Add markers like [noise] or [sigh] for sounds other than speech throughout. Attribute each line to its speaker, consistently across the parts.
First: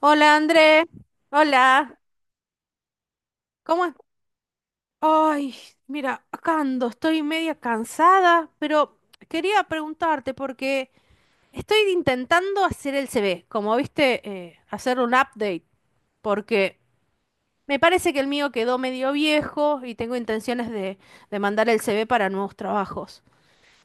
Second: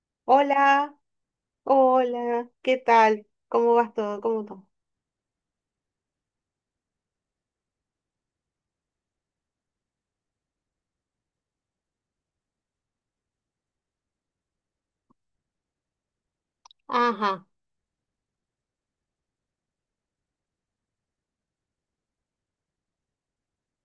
Speaker 1: Hola André,
Speaker 2: Hola,
Speaker 1: hola,
Speaker 2: hola, ¿qué tal? ¿Cómo
Speaker 1: ¿cómo es?
Speaker 2: vas todo? ¿Cómo todo?
Speaker 1: Ay, mira, acá ando, estoy media cansada, pero quería preguntarte porque estoy intentando hacer el CV, como viste, hacer un update, porque
Speaker 2: Ajá.
Speaker 1: me parece que el mío quedó medio viejo y tengo intenciones de mandar el CV para nuevos trabajos.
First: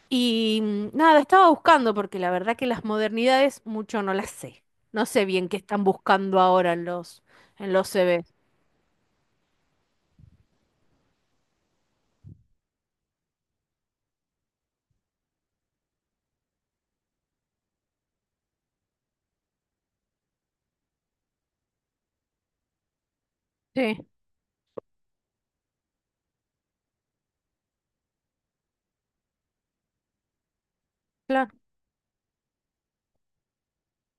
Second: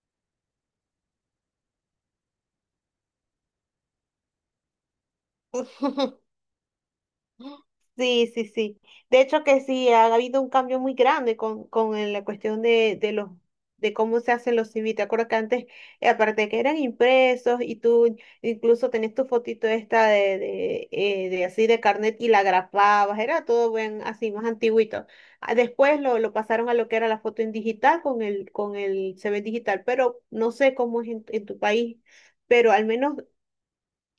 Speaker 1: Y Nada, estaba buscando porque la verdad que las modernidades mucho no las sé. No sé bien qué están
Speaker 2: [laughs]
Speaker 1: buscando ahora en en los
Speaker 2: Sí,
Speaker 1: CVs.
Speaker 2: sí, sí. De hecho que sí, ha habido un cambio muy grande con la cuestión de cómo se hacen los CV. Te acuerdas que antes, aparte de que eran impresos y tú incluso tenías tu fotito esta de así de carnet y la grapabas, era todo bien
Speaker 1: Sí,
Speaker 2: así, más antiguito. Ah, después lo pasaron a lo que era la foto en digital con el C V digital, pero no sé cómo es en
Speaker 1: claro.
Speaker 2: tu país, pero al menos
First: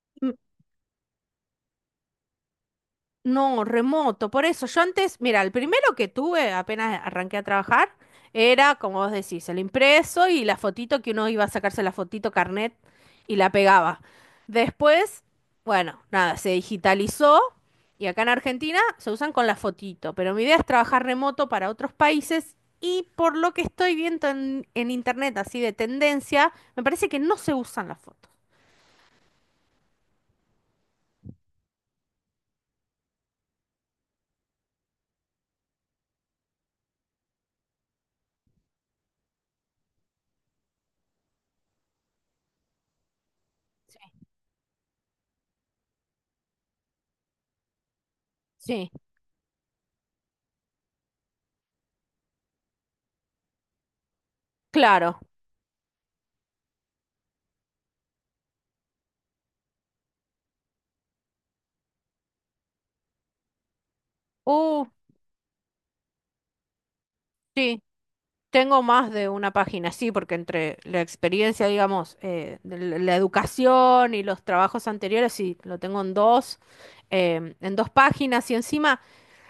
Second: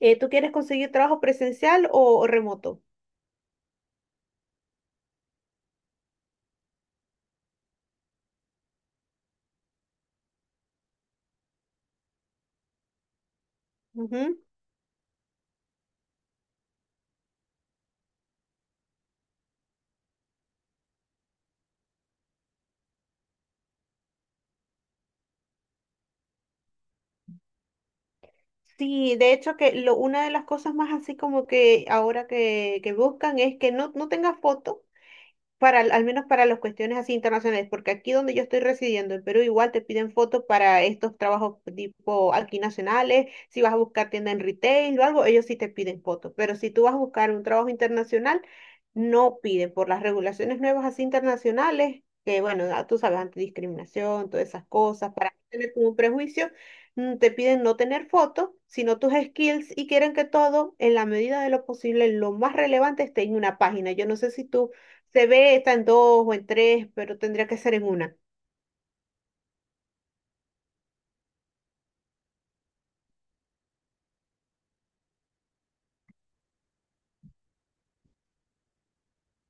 Speaker 2: tú quieres conseguir trabajo presencial o remoto.
Speaker 1: No, remoto. Por eso, yo antes, mira, el primero que tuve apenas arranqué a trabajar era, como vos decís, el impreso y la fotito que uno iba a sacarse la fotito carnet y la pegaba. Después, bueno, nada, se digitalizó y acá en Argentina se usan con la fotito. Pero mi idea es trabajar remoto para otros países y por lo que estoy viendo en internet, así de tendencia, me parece que no se usan las fotos.
Speaker 2: Sí, de hecho que una de las cosas más así como que ahora que buscan es que no tenga foto al menos para las cuestiones así internacionales, porque aquí donde yo estoy residiendo, en Perú, igual te piden fotos para estos trabajos tipo aquí nacionales, si vas a buscar tienda en retail o algo, ellos sí te piden fotos, pero si tú vas a buscar un trabajo internacional,
Speaker 1: Sí,
Speaker 2: no piden por las regulaciones nuevas así internacionales, que bueno, ah, tú sabes, antidiscriminación, todas esas cosas,
Speaker 1: claro.
Speaker 2: para no tener como un prejuicio, te piden no tener fotos, sino tus skills y quieren que todo, en la medida de lo posible, lo más relevante esté en una página. Yo no sé si tú
Speaker 1: Uh,
Speaker 2: se ve, está en dos o en tres, pero tendría que ser
Speaker 1: sí.
Speaker 2: en una.
Speaker 1: Tengo más de una página, sí, porque entre la experiencia, digamos, de la educación y los trabajos anteriores, sí, lo tengo en dos, en dos páginas y encima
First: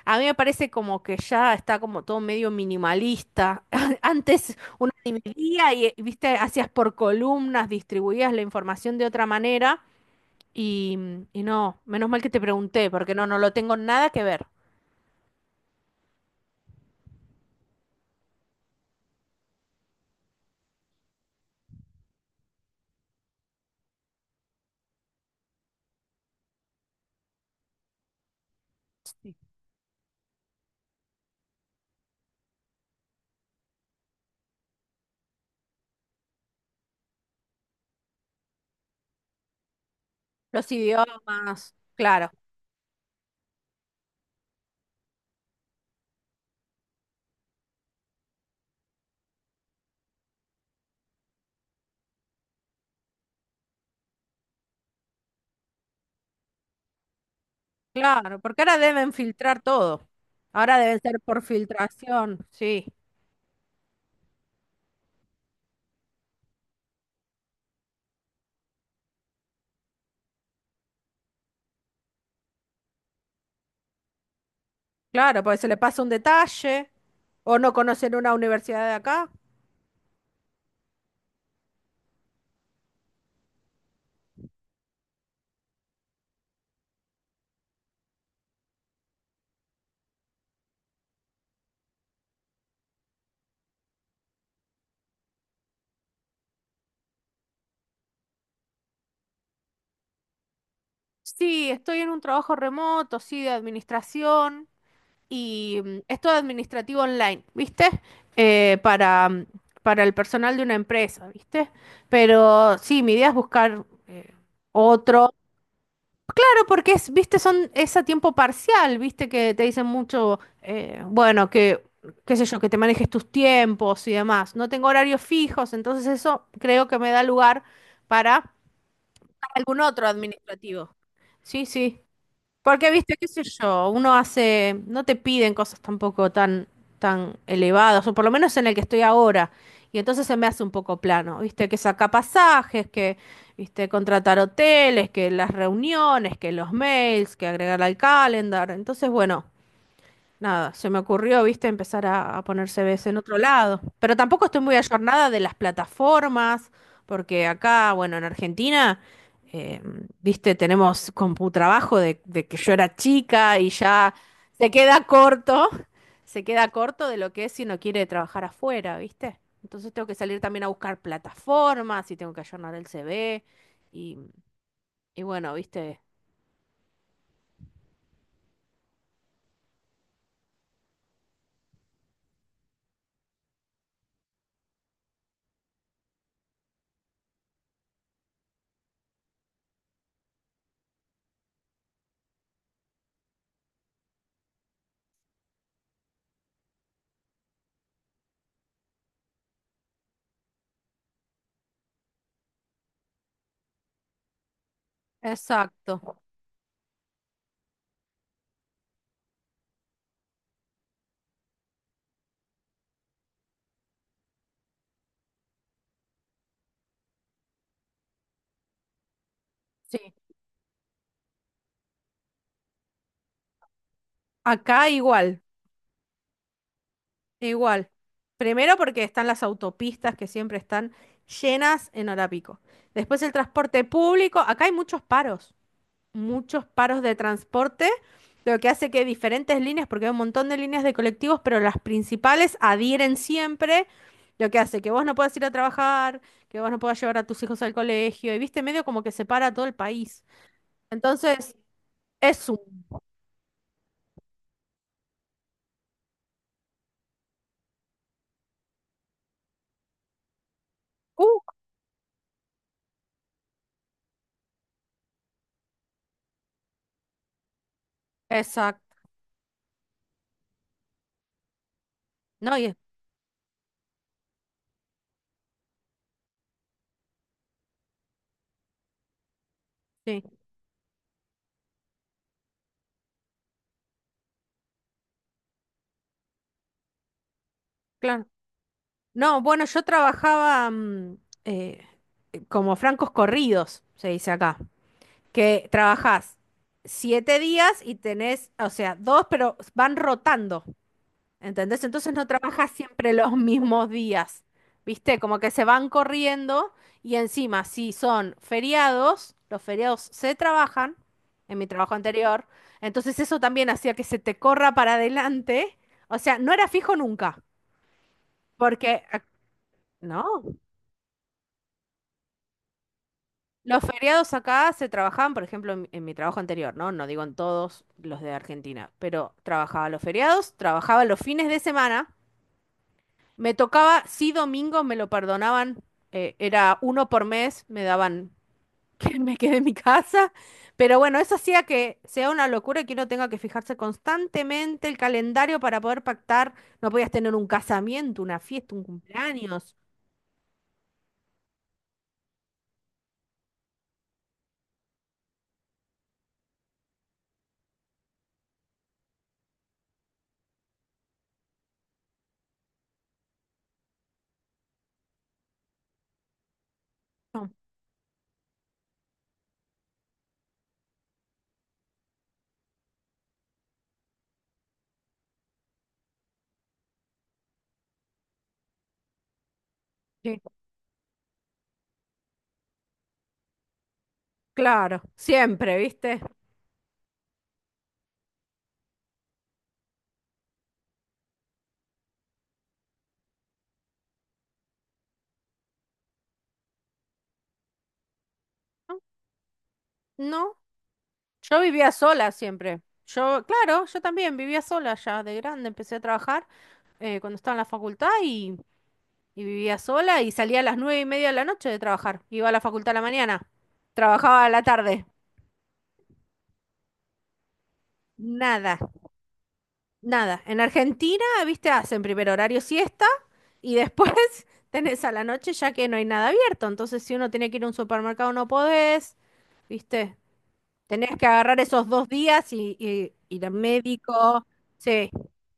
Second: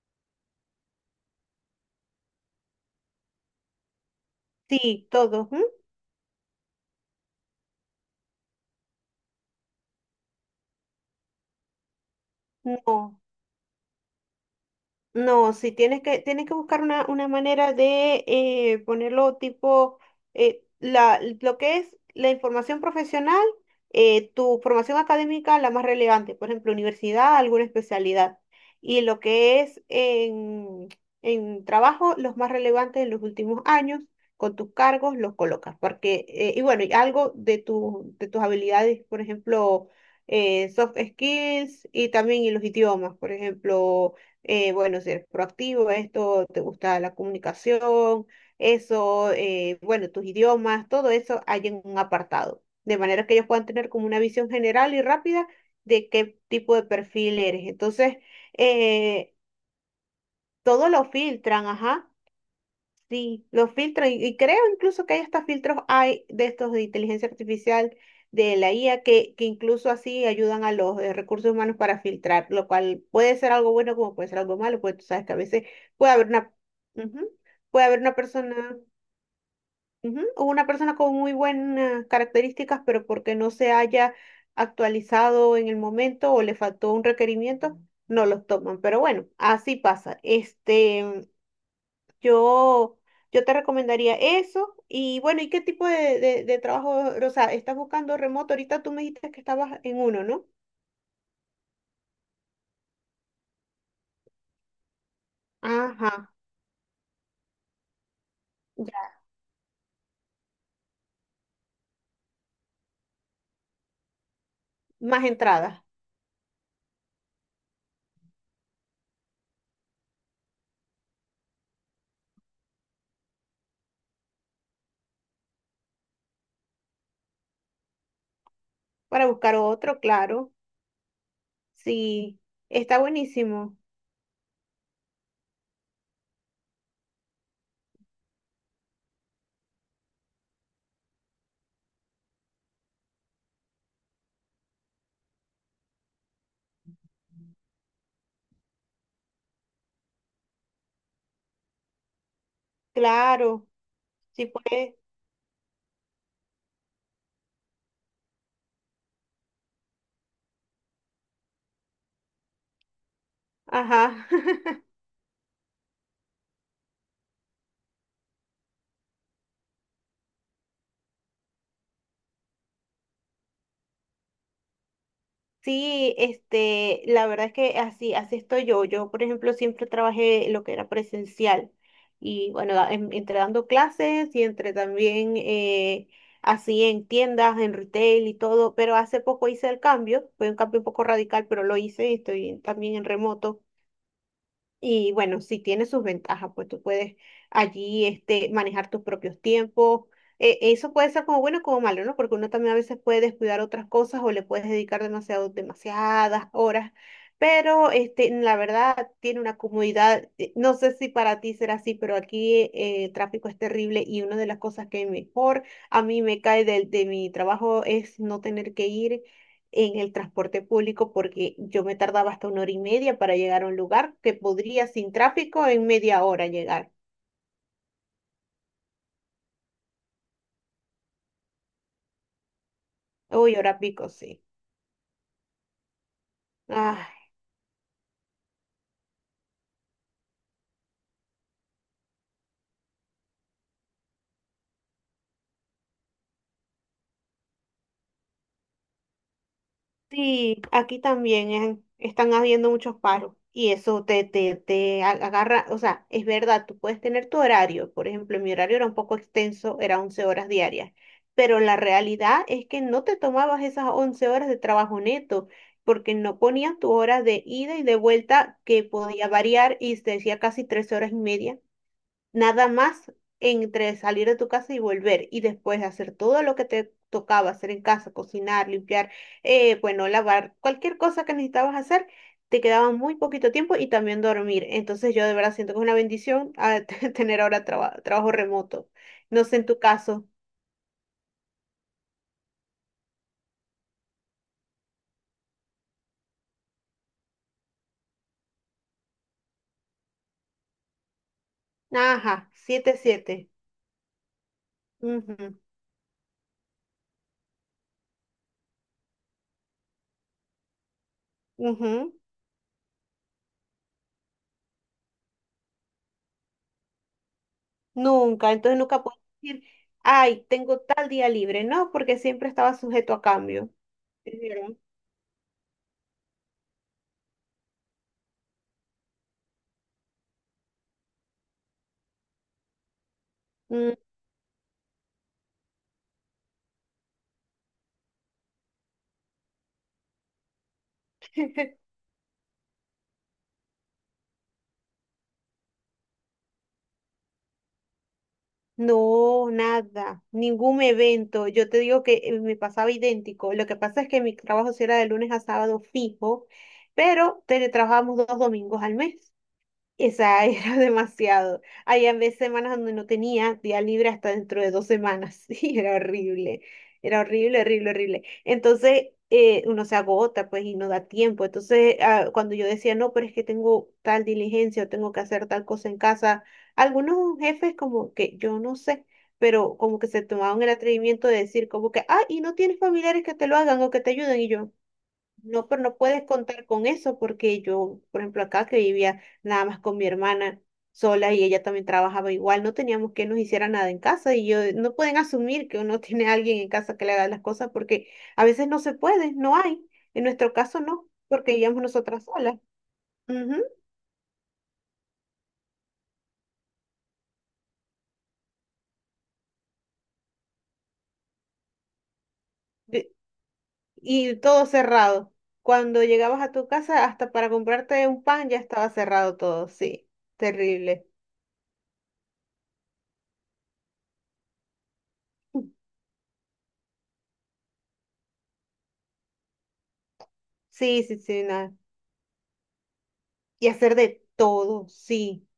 Speaker 1: a mí me parece como que ya está como todo medio minimalista. [laughs] Antes uno
Speaker 2: Sí, todos. ¿M?
Speaker 1: dividía y, viste, hacías por columnas, distribuías la información de otra manera y, y no, menos mal que te pregunté, porque
Speaker 2: No.
Speaker 1: no, no lo tengo nada que ver.
Speaker 2: No, sí, tienes que buscar una, manera de ponerlo tipo, lo que es la información profesional, tu formación académica, la más relevante, por ejemplo, universidad, alguna especialidad, y lo que es en trabajo, los más relevantes en los últimos años, con tus cargos los colocas, porque, y bueno, y algo de tus habilidades, por ejemplo,
Speaker 1: Los
Speaker 2: soft
Speaker 1: idiomas,
Speaker 2: skills y
Speaker 1: claro.
Speaker 2: también y los idiomas, por ejemplo bueno, ser proactivo, esto, te gusta la comunicación, eso, bueno, tus idiomas, todo eso hay en un apartado, de manera que ellos puedan tener como una visión general y rápida de qué tipo de perfil eres. Entonces,
Speaker 1: Claro, porque ahora deben
Speaker 2: eh,
Speaker 1: filtrar todo. Ahora
Speaker 2: todo
Speaker 1: deben
Speaker 2: lo
Speaker 1: ser por
Speaker 2: filtran, ajá.
Speaker 1: filtración, sí.
Speaker 2: Sí, los filtros, y creo incluso que hay hasta filtros hay de estos de inteligencia artificial de la IA que incluso así ayudan a los recursos humanos para filtrar, lo cual puede ser algo bueno como puede ser algo malo, pues tú sabes que a
Speaker 1: Claro, porque
Speaker 2: veces
Speaker 1: se le pasa un
Speaker 2: puede haber una,
Speaker 1: detalle
Speaker 2: ujú,
Speaker 1: o no
Speaker 2: puede haber
Speaker 1: conocen
Speaker 2: una
Speaker 1: una
Speaker 2: persona,
Speaker 1: universidad de acá.
Speaker 2: ujú, o una persona con muy buenas características, pero porque no se haya actualizado en el momento o le faltó un requerimiento, no los toman. Pero bueno, así pasa. Este, yo, yo te recomendaría eso. Y bueno, ¿y qué tipo de trabajo, o sea, estás buscando remoto? Ahorita tú me dijiste que estabas en uno, ¿no?
Speaker 1: Sí, estoy en un trabajo remoto, sí, de administración y es
Speaker 2: Ajá,
Speaker 1: todo administrativo online, ¿viste? Eh,
Speaker 2: ya.
Speaker 1: para, mm, para el personal de una empresa, ¿viste? Pero sí, mi idea es buscar
Speaker 2: Más
Speaker 1: otro,
Speaker 2: entradas
Speaker 1: porque es, viste, son, es a tiempo parcial, viste, que te dicen mucho, bueno, que, qué sé yo, que te manejes tus tiempos y demás. No tengo horarios fijos, entonces eso creo que me da lugar para
Speaker 2: para buscar
Speaker 1: algún
Speaker 2: otro,
Speaker 1: otro
Speaker 2: claro.
Speaker 1: administrativo. Sí, sí.
Speaker 2: Sí,
Speaker 1: Porque,
Speaker 2: está
Speaker 1: viste, qué sé
Speaker 2: buenísimo.
Speaker 1: yo, uno hace, no te piden cosas tampoco tan, tan elevadas, o por lo menos en el que estoy ahora. Y entonces se me hace un poco plano, viste, que saca pasajes, que, viste, contratar hoteles, que las reuniones, que los mails, que agregar al calendar. Entonces, bueno. Nada, se me ocurrió, viste, empezar a poner CVs en otro
Speaker 2: Claro,
Speaker 1: lado. Pero tampoco
Speaker 2: sí
Speaker 1: estoy muy
Speaker 2: puedes.
Speaker 1: ayornada de las plataformas, porque acá, bueno, en Argentina, eh, viste, tenemos CompuTrabajo de que yo era chica y ya
Speaker 2: Ajá.
Speaker 1: se
Speaker 2: [laughs]
Speaker 1: queda corto, se queda corto de lo que es si uno quiere trabajar afuera, viste. Entonces tengo que salir también a buscar plataformas y tengo que ayornar el CV y, y bueno, viste.
Speaker 2: Sí, este, la verdad es que así, así estoy yo. Yo, por ejemplo, siempre trabajé lo que era presencial. Y bueno, entre dando clases y entre también así en tiendas, en retail y todo. Pero hace poco hice el cambio, fue un cambio un poco radical, pero lo hice y estoy también en remoto. Y bueno, sí tiene sus ventajas, pues tú puedes allí este, manejar tus propios tiempos. Eso puede ser como bueno o como malo, ¿no? Porque uno también a veces puede descuidar otras cosas o le puedes dedicar demasiado,
Speaker 1: Exacto.
Speaker 2: demasiadas horas. Pero este, la verdad tiene una comodidad. No sé si para ti será así, pero aquí el tráfico es terrible y una de las cosas que mejor a mí me cae del de mi trabajo es no tener que ir en
Speaker 1: Sí.
Speaker 2: el transporte público porque yo me tardaba hasta una hora y media para llegar a un lugar que podría
Speaker 1: Acá
Speaker 2: sin
Speaker 1: igual.
Speaker 2: tráfico en media hora llegar.
Speaker 1: Igual. Primero porque están las autopistas que siempre están llenas en hora pico. Después el
Speaker 2: Uy, hora
Speaker 1: transporte
Speaker 2: pico,
Speaker 1: público.
Speaker 2: sí.
Speaker 1: Acá hay muchos paros
Speaker 2: Ah.
Speaker 1: de transporte, lo que hace que diferentes líneas, porque hay un montón de líneas de colectivos, pero las principales adhieren siempre, lo que hace que vos no puedas ir a trabajar, que vos no puedas llevar a tus hijos al colegio, y viste, medio como que separa todo el país.
Speaker 2: Sí, aquí también
Speaker 1: Entonces,
Speaker 2: están
Speaker 1: es un...
Speaker 2: habiendo muchos paros y eso te agarra, o sea, es verdad, tú puedes tener tu horario, por ejemplo, mi horario era un poco extenso, era 11 horas diarias,
Speaker 1: cuco.
Speaker 2: pero la realidad es que no te tomabas esas 11 horas de trabajo neto, porque no ponías tu hora de ida y de vuelta que
Speaker 1: Exacto.
Speaker 2: podía variar y se decía casi 3 horas y media.
Speaker 1: No, y
Speaker 2: Nada
Speaker 1: es-
Speaker 2: más entre salir de tu casa y volver y después hacer todo lo que te tocaba hacer en casa, cocinar, limpiar, bueno,
Speaker 1: sí,
Speaker 2: lavar, cualquier cosa que necesitabas hacer, te quedaba muy poquito tiempo y también dormir. Entonces yo de verdad siento que es una bendición [laughs] tener ahora
Speaker 1: claro.
Speaker 2: trabajo remoto.
Speaker 1: No,
Speaker 2: No sé
Speaker 1: bueno,
Speaker 2: en tu
Speaker 1: yo
Speaker 2: caso.
Speaker 1: trabajaba eh, como francos corridos, se dice acá, que trabajás siete días y tenés, o sea, dos, pero van rotando, ¿entendés? Entonces no
Speaker 2: Ajá,
Speaker 1: trabajas
Speaker 2: siete,
Speaker 1: siempre [laughs] los
Speaker 2: siete.
Speaker 1: mismos días, ¿viste?
Speaker 2: Ujú,
Speaker 1: Como que se van corriendo y encima, si son feriados, los feriados se trabajan, en mi trabajo
Speaker 2: ujú.
Speaker 1: anterior, entonces eso también hacía que se te corra para adelante, o sea, no era fijo nunca,
Speaker 2: Nunca, entonces
Speaker 1: porque...
Speaker 2: nunca puedes decir,
Speaker 1: ¿No?
Speaker 2: ay, tengo tal día libre, no, porque siempre estaba sujeto a cambio.
Speaker 1: Los feriados
Speaker 2: Es
Speaker 1: acá
Speaker 2: verdad.
Speaker 1: se trabajaban, por ejemplo, en mi trabajo anterior, ¿no? No digo en todos los de Argentina, pero trabajaba los feriados, trabajaba los fines de semana, me
Speaker 2: Mm.
Speaker 1: tocaba, sí, domingo me lo perdonaban, era uno por mes, me daban [laughs] que me quede en mi casa, pero bueno, eso hacía
Speaker 2: [laughs]
Speaker 1: que sea una locura y que uno tenga que fijarse constantemente el calendario para poder pactar, no podías tener un casamiento, una fiesta, un
Speaker 2: No,
Speaker 1: cumpleaños.
Speaker 2: nada, ningún evento. Yo te digo que me pasaba idéntico. Lo que pasa es que mi trabajo sí era de lunes a sábado fijo, pero teletrabajábamos 2 domingos al mes. Esa [laughs] era demasiado. Había veces semanas donde no tenía día libre hasta dentro de 2 semanas. [laughs] Y era horrible. Era
Speaker 1: No,
Speaker 2: horrible, horrible, horrible. Entonces, uno se agota, pues, y no da tiempo. Entonces, ah, cuando yo decía, no, pero es que tengo tal diligencia o tengo que hacer tal cosa en casa, algunos jefes como que, yo no sé, pero como que se
Speaker 1: sí,
Speaker 2: tomaban el atrevimiento de decir como que, ah, y no tienes familiares que te lo hagan o que te ayuden. Y yo,
Speaker 1: claro,
Speaker 2: no,
Speaker 1: siempre,
Speaker 2: pero no
Speaker 1: ¿viste?
Speaker 2: puedes contar con eso porque yo, por ejemplo, acá que vivía nada más con mi hermana sola y ella también trabajaba igual, no teníamos que nos hiciera nada en casa y yo no pueden asumir que uno [laughs] tiene a alguien en casa que le haga las cosas porque a veces no se
Speaker 1: No,
Speaker 2: puede, no hay. En nuestro
Speaker 1: no,
Speaker 2: caso no, porque
Speaker 1: yo
Speaker 2: vivíamos
Speaker 1: vivía
Speaker 2: nosotras
Speaker 1: sola
Speaker 2: solas.
Speaker 1: siempre. Yo,
Speaker 2: Ujú.
Speaker 1: claro, yo también vivía sola ya de grande. Empecé a trabajar cuando estaba en la facultad y vivía sola y salía a las nueve y media de la noche de trabajar. Iba a la facultad a la
Speaker 2: De-
Speaker 1: mañana.
Speaker 2: Y
Speaker 1: Trabajaba a la
Speaker 2: todo
Speaker 1: tarde.
Speaker 2: cerrado. Cuando llegabas a tu casa, hasta para comprarte un pan ya
Speaker 1: Nada,
Speaker 2: estaba cerrado todo, sí,
Speaker 1: nada. En
Speaker 2: terrible.
Speaker 1: Argentina, viste, hacen primer horario siesta y después [laughs] tenés a la noche ya que no hay nada abierto. Entonces, si uno tiene que ir a un supermercado, no podés, viste.
Speaker 2: Sí,
Speaker 1: Tenés
Speaker 2: sí,
Speaker 1: que
Speaker 2: sí,
Speaker 1: agarrar
Speaker 2: nada.
Speaker 1: esos dos días y ir al
Speaker 2: Y hacer de
Speaker 1: médico.
Speaker 2: todo,
Speaker 1: Sí,
Speaker 2: sí.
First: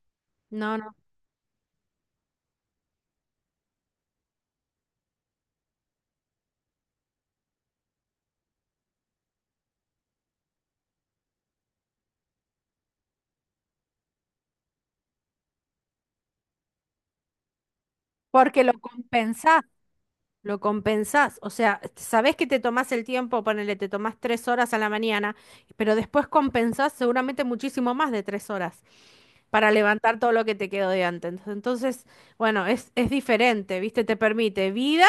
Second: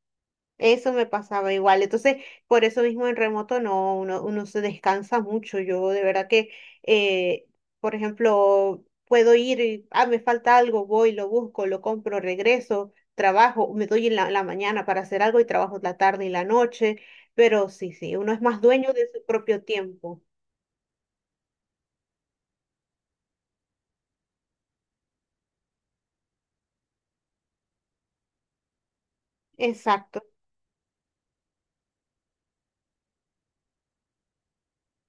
Speaker 1: no,
Speaker 2: Eso
Speaker 1: no.
Speaker 2: me pasaba igual. Entonces, por eso mismo en remoto no, uno se descansa mucho. Yo de verdad que, eh, por ejemplo, puedo ir y, ah, me falta algo, voy, lo busco, lo compro, regreso, trabajo, me doy en la mañana para hacer algo y trabajo la tarde y la noche. Pero sí, sí, uno es más
Speaker 1: Porque lo
Speaker 2: dueño de su
Speaker 1: compensás,
Speaker 2: propio tiempo.
Speaker 1: lo compensás. O sea, sabés que te tomás el tiempo, ponele, te tomás tres horas a la mañana, pero después compensás seguramente muchísimo más de tres horas para levantar
Speaker 2: Exacto.
Speaker 1: todo lo que te quedó de antes. Entonces, bueno, es diferente, ¿viste? Te permite vida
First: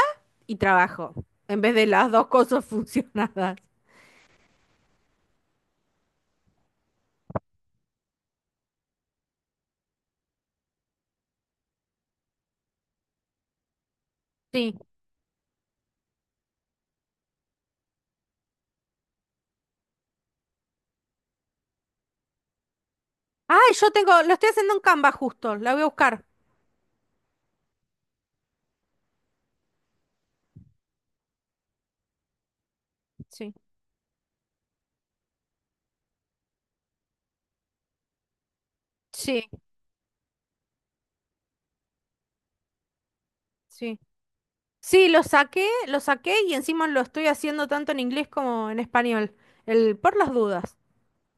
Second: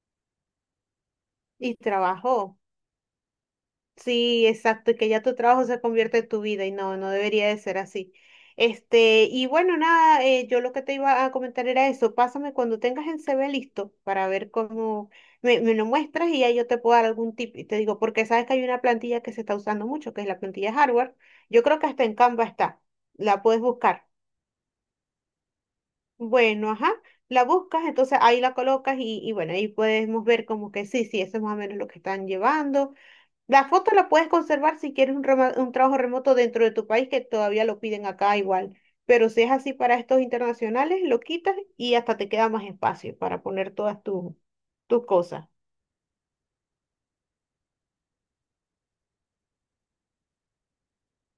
Speaker 1: y trabajo, en
Speaker 2: Y
Speaker 1: vez de las dos
Speaker 2: trabajo.
Speaker 1: cosas [laughs] funcionadas.
Speaker 2: Sí, exacto, y que ya tu trabajo se convierte en tu vida y no debería de ser así. Este, y bueno, nada, yo lo que te iba a comentar era eso, pásame cuando tengas el CV listo para ver
Speaker 1: Sí.
Speaker 2: cómo me lo muestras y ya yo te puedo dar algún tip y te digo, porque sabes que hay una plantilla que se está usando mucho, que es la plantilla hardware, yo creo que hasta en Canva está, la
Speaker 1: Ah,
Speaker 2: puedes
Speaker 1: yo
Speaker 2: buscar.
Speaker 1: tengo, lo estoy haciendo en Canva justo, la voy a buscar.
Speaker 2: Bueno, ajá, la buscas, entonces ahí la colocas y, bueno, ahí podemos ver como que sí, sí, eso es más o menos lo que están llevando.
Speaker 1: Sí.
Speaker 2: La foto la puedes conservar si quieres un trabajo remoto dentro de tu país, que todavía lo piden acá igual. Pero si
Speaker 1: Sí,
Speaker 2: es así para estos internacionales, lo quitas y hasta te queda más espacio para poner
Speaker 1: sí.
Speaker 2: todas tus
Speaker 1: Sí,
Speaker 2: cosas.
Speaker 1: lo saqué y encima lo estoy haciendo tanto en inglés como en español. El por las dudas.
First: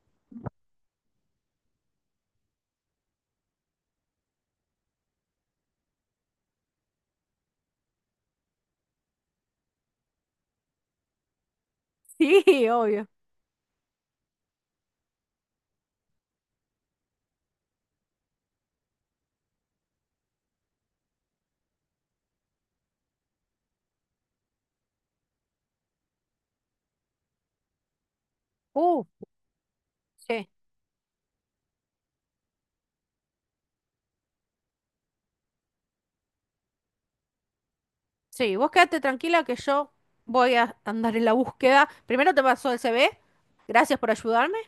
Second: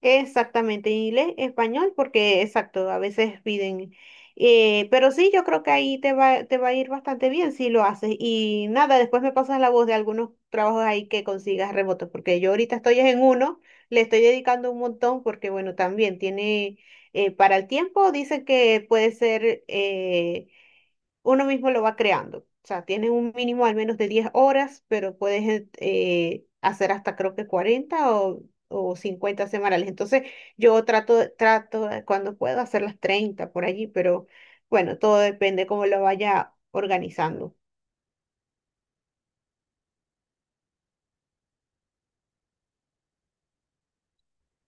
Speaker 2: Exactamente, inglés, español, porque exacto, a veces piden. Pero sí, yo creo que ahí te va a ir bastante bien si lo haces. Y nada, después me pasas la voz de algunos trabajos ahí que consigas remotos, porque
Speaker 1: Sí,
Speaker 2: yo ahorita
Speaker 1: [laughs]
Speaker 2: estoy
Speaker 1: obvio.
Speaker 2: en uno, le estoy dedicando un montón, porque bueno, también tiene, para el tiempo, dice que puede ser uno mismo lo va creando. O sea, tienes un mínimo al menos de 10 horas, pero puedes hacer hasta creo que 40 o
Speaker 1: Uh,
Speaker 2: 50 semanales. Entonces,
Speaker 1: sí.
Speaker 2: yo trato cuando puedo hacer las 30 por allí, pero bueno, todo depende cómo lo vaya organizando.
Speaker 1: Sí, vos quédate tranquila que yo voy a andar en la búsqueda. Primero te paso el CV, gracias por ayudarme.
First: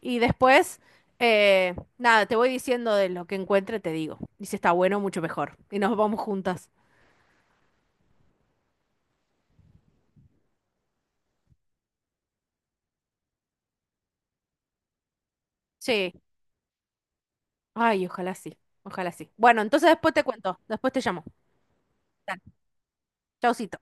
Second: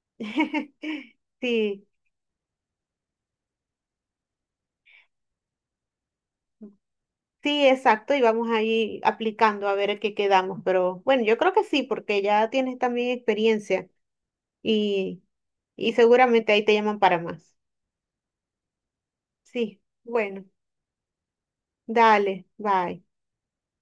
Speaker 1: Y después,
Speaker 2: [laughs] Sí,
Speaker 1: nada, te voy diciendo de lo que encuentre, te digo. Y si está bueno, mucho mejor. Y nos vamos juntas.
Speaker 2: sí, exacto, y vamos ahí aplicando a ver a qué quedamos, pero bueno, yo creo que sí, porque ya tienes también experiencia y, y
Speaker 1: Sí.
Speaker 2: seguramente ahí te llaman para más.
Speaker 1: Ay, ojalá sí. Ojalá sí. Bueno,
Speaker 2: Sí,
Speaker 1: entonces después te
Speaker 2: bueno.
Speaker 1: cuento. Después te llamo. Dale,
Speaker 2: Dale, bye.
Speaker 1: chaucito.